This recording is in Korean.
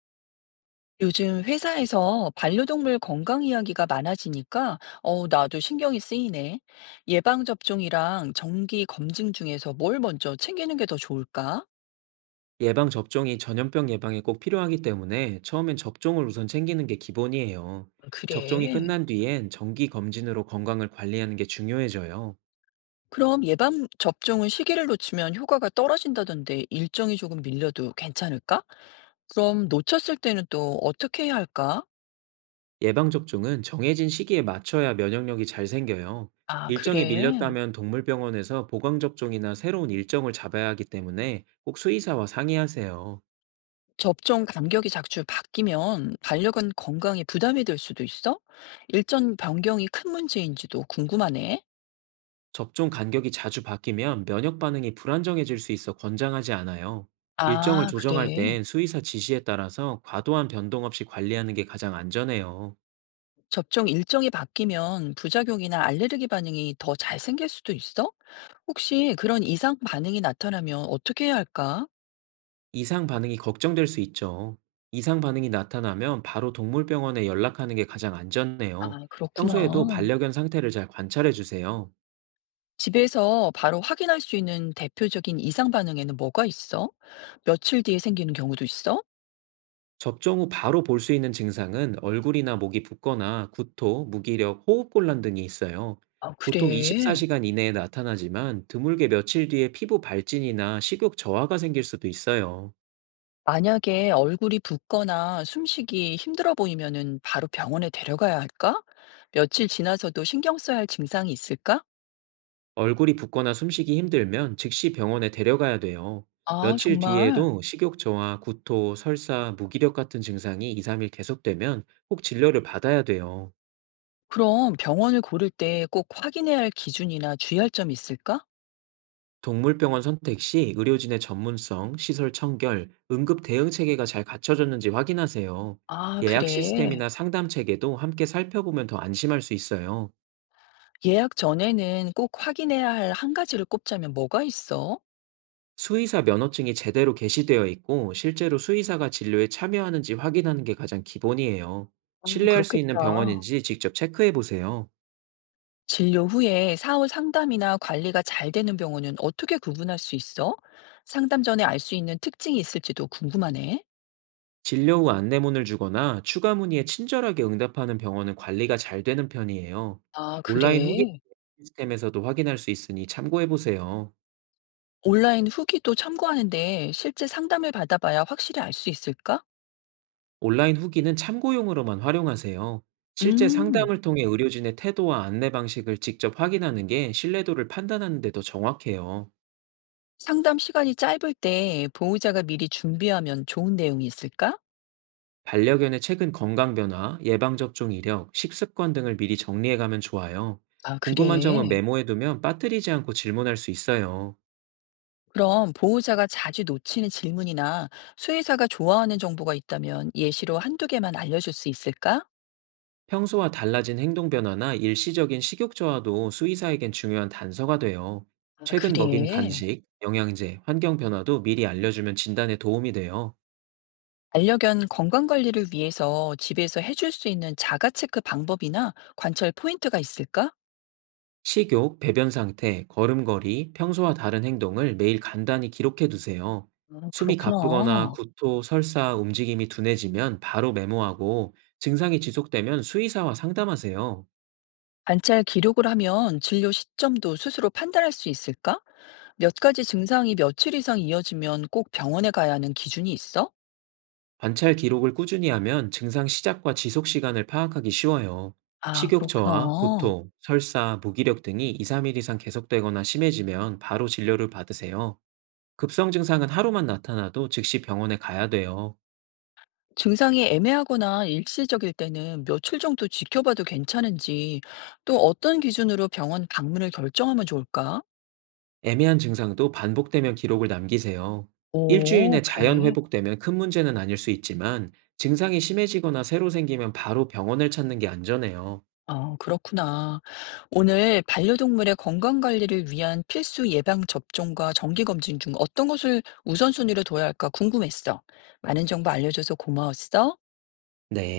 요즘 회사에서 반려동물 건강 이야기가 많아지니까, 나도 신경이 쓰이네. 예방접종이랑 정기 검진 중에서 뭘 먼저 챙기는 게 더 좋을까? 예방 접종이 전염병 예방에 꼭 필요하기 때문에 처음엔 접종을 우선 챙기는 게 기본이에요. 접종이 그래. 끝난 뒤엔 정기 검진으로 건강을 관리하는 게 중요해져요. 그럼 예방접종은 시기를 놓치면 효과가 떨어진다던데 일정이 조금 밀려도 괜찮을까? 그럼 놓쳤을 때는 또 어떻게 해야 할까? 예방 접종은 정해진 시기에 맞춰야 면역력이 잘 생겨요. 아, 일정이 그래. 밀렸다면 동물병원에서 보강 접종이나 새로운 일정을 잡아야 하기 때문에 꼭 수의사와 상의하세요. 접종 간격이 자주 바뀌면 반려견 건강에 부담이 될 수도 있어? 일정 변경이 큰 문제인지도 궁금하네. 접종 간격이 자주 바뀌면 면역 반응이 불안정해질 수 있어 권장하지 않아요. 일정을 아 조정할 그래. 땐 수의사 지시에 따라서 과도한 변동 없이 관리하는 게 가장 안전해요. 접종 일정이 바뀌면 부작용이나 알레르기 반응이 더 잘 생길 수도 있어? 혹시 그런 이상 반응이 나타나면 어떻게 해야 할까? 이상 반응이 걱정될 수 있죠. 이상 반응이 나타나면 바로 동물병원에 연락하는 게 가장 안전해요. 아, 평소에도 그렇구나. 반려견 상태를 잘 관찰해 주세요. 집에서 바로 확인할 수 있는 대표적인 이상 반응에는 뭐가 있어? 며칠 뒤에 생기는 경우도 있어? 접종 후 바로 볼 수 있는 증상은 얼굴이나 목이 붓거나 구토, 무기력, 호흡곤란 등이 있어요. 아, 보통 그래. 24시간 이내에 나타나지만 드물게 며칠 뒤에 피부 발진이나 식욕 저하가 생길 수도 있어요. 만약에 얼굴이 붓거나 숨쉬기 힘들어 보이면은 바로 병원에 데려가야 할까? 며칠 지나서도 신경 써야 할 증상이 있을까? 얼굴이 붓거나 숨쉬기 힘들면 즉시 병원에 데려가야 돼요. 아, 며칠 정말. 뒤에도 식욕 저하, 구토, 설사, 무기력 같은 증상이 2, 3일 계속되면 꼭 진료를 받아야 돼요. 그럼 병원을 고를 때 꼭 확인해야 할 기준이나 주의할 점이 있을까? 동물병원 선택 시 의료진의 전문성, 시설 청결, 응급 대응 체계가 잘 갖춰졌는지 확인하세요. 아, 예약 그래. 시스템이나 상담 체계도 함께 살펴보면 더 안심할 수 있어요. 예약 전에는 꼭 확인해야 할 한 가지를 꼽자면 뭐가 있어? 수의사 면허증이 제대로 게시되어 있고 실제로 수의사가 진료에 참여하는지 확인하는 게 가장 기본이에요. 아, 신뢰할 수 있는 그렇겠다. 병원인지 직접 체크해 보세요. 진료 후에 사후 상담이나 관리가 잘 되는 병원은 어떻게 구분할 수 있어? 상담 전에 알 수 있는 특징이 있을지도 궁금하네. 진료 후 안내문을 주거나 추가 문의에 친절하게 응답하는 병원은 관리가 잘 되는 편이에요. 아, 온라인 후기 그래. 시스템에서도 확인할 수 있으니 참고해 보세요. 온라인 후기도 참고하는데 실제 상담을 받아봐야 확실히 알 수 있을까? 온라인 후기는 참고용으로만 활용하세요. 실제 음. 상담을 통해 의료진의 태도와 안내 방식을 직접 확인하는 게 신뢰도를 판단하는 데도 정확해요. 상담 시간이 짧을 때 보호자가 미리 준비하면 좋은 내용이 있을까? 반려견의 최근 건강 변화, 예방접종 이력, 식습관 등을 미리 정리해가면 좋아요. 아, 궁금한 점은 그래. 메모해두면 빠뜨리지 않고 질문할 수 있어요. 그럼 보호자가 자주 놓치는 질문이나 수의사가 좋아하는 정보가 있다면 예시로 한두 개만 알려줄 수 있을까? 평소와 달라진 행동 변화나 일시적인 식욕 저하도 수의사에겐 중요한 단서가 돼요. 아, 최근 그래. 먹인 간식, 영양제, 환경 변화도 미리 알려주면 진단에 도움이 돼요. 반려견 건강관리를 위해서 집에서 해줄 수 있는 자가체크 방법이나 관찰 포인트가 있을까? 식욕, 배변 상태, 걸음걸이, 평소와 다른 행동을 매일 간단히 기록해 두세요. 아, 숨이 그렇구나. 가쁘거나 구토, 설사, 움직임이 둔해지면 바로 메모하고 증상이 지속되면 수의사와 상담하세요. 관찰 기록을 하면 진료 시점도 스스로 판단할 수 있을까? 몇 가지 증상이 며칠 이상 이어지면 꼭 병원에 가야 하는 기준이 있어? 관찰 기록을 꾸준히 하면 증상 시작과 지속 시간을 파악하기 쉬워요. 아, 식욕 저하, 그렇구나. 구토, 설사, 무기력 등이 2, 3일 이상 계속되거나 심해지면 바로 진료를 받으세요. 급성 증상은 하루만 나타나도 즉시 병원에 가야 돼요. 증상이 애매하거나 일시적일 때는 며칠 정도 지켜봐도 괜찮은지, 또 어떤 기준으로 병원 방문을 결정하면 좋을까? 애매한 증상도 반복되면 기록을 남기세요. 일주일 오, 내 자연 그래. 회복되면 큰 문제는 아닐 수 있지만 증상이 심해지거나 새로 생기면 바로 병원을 찾는 게 안전해요. 아, 그렇구나. 오늘 반려동물의 건강 관리를 위한 필수 예방 접종과 정기 검진 중 어떤 것을 우선순위로 둬야 할까 궁금했어. 많은 정보 알려줘서 고마웠어. 네.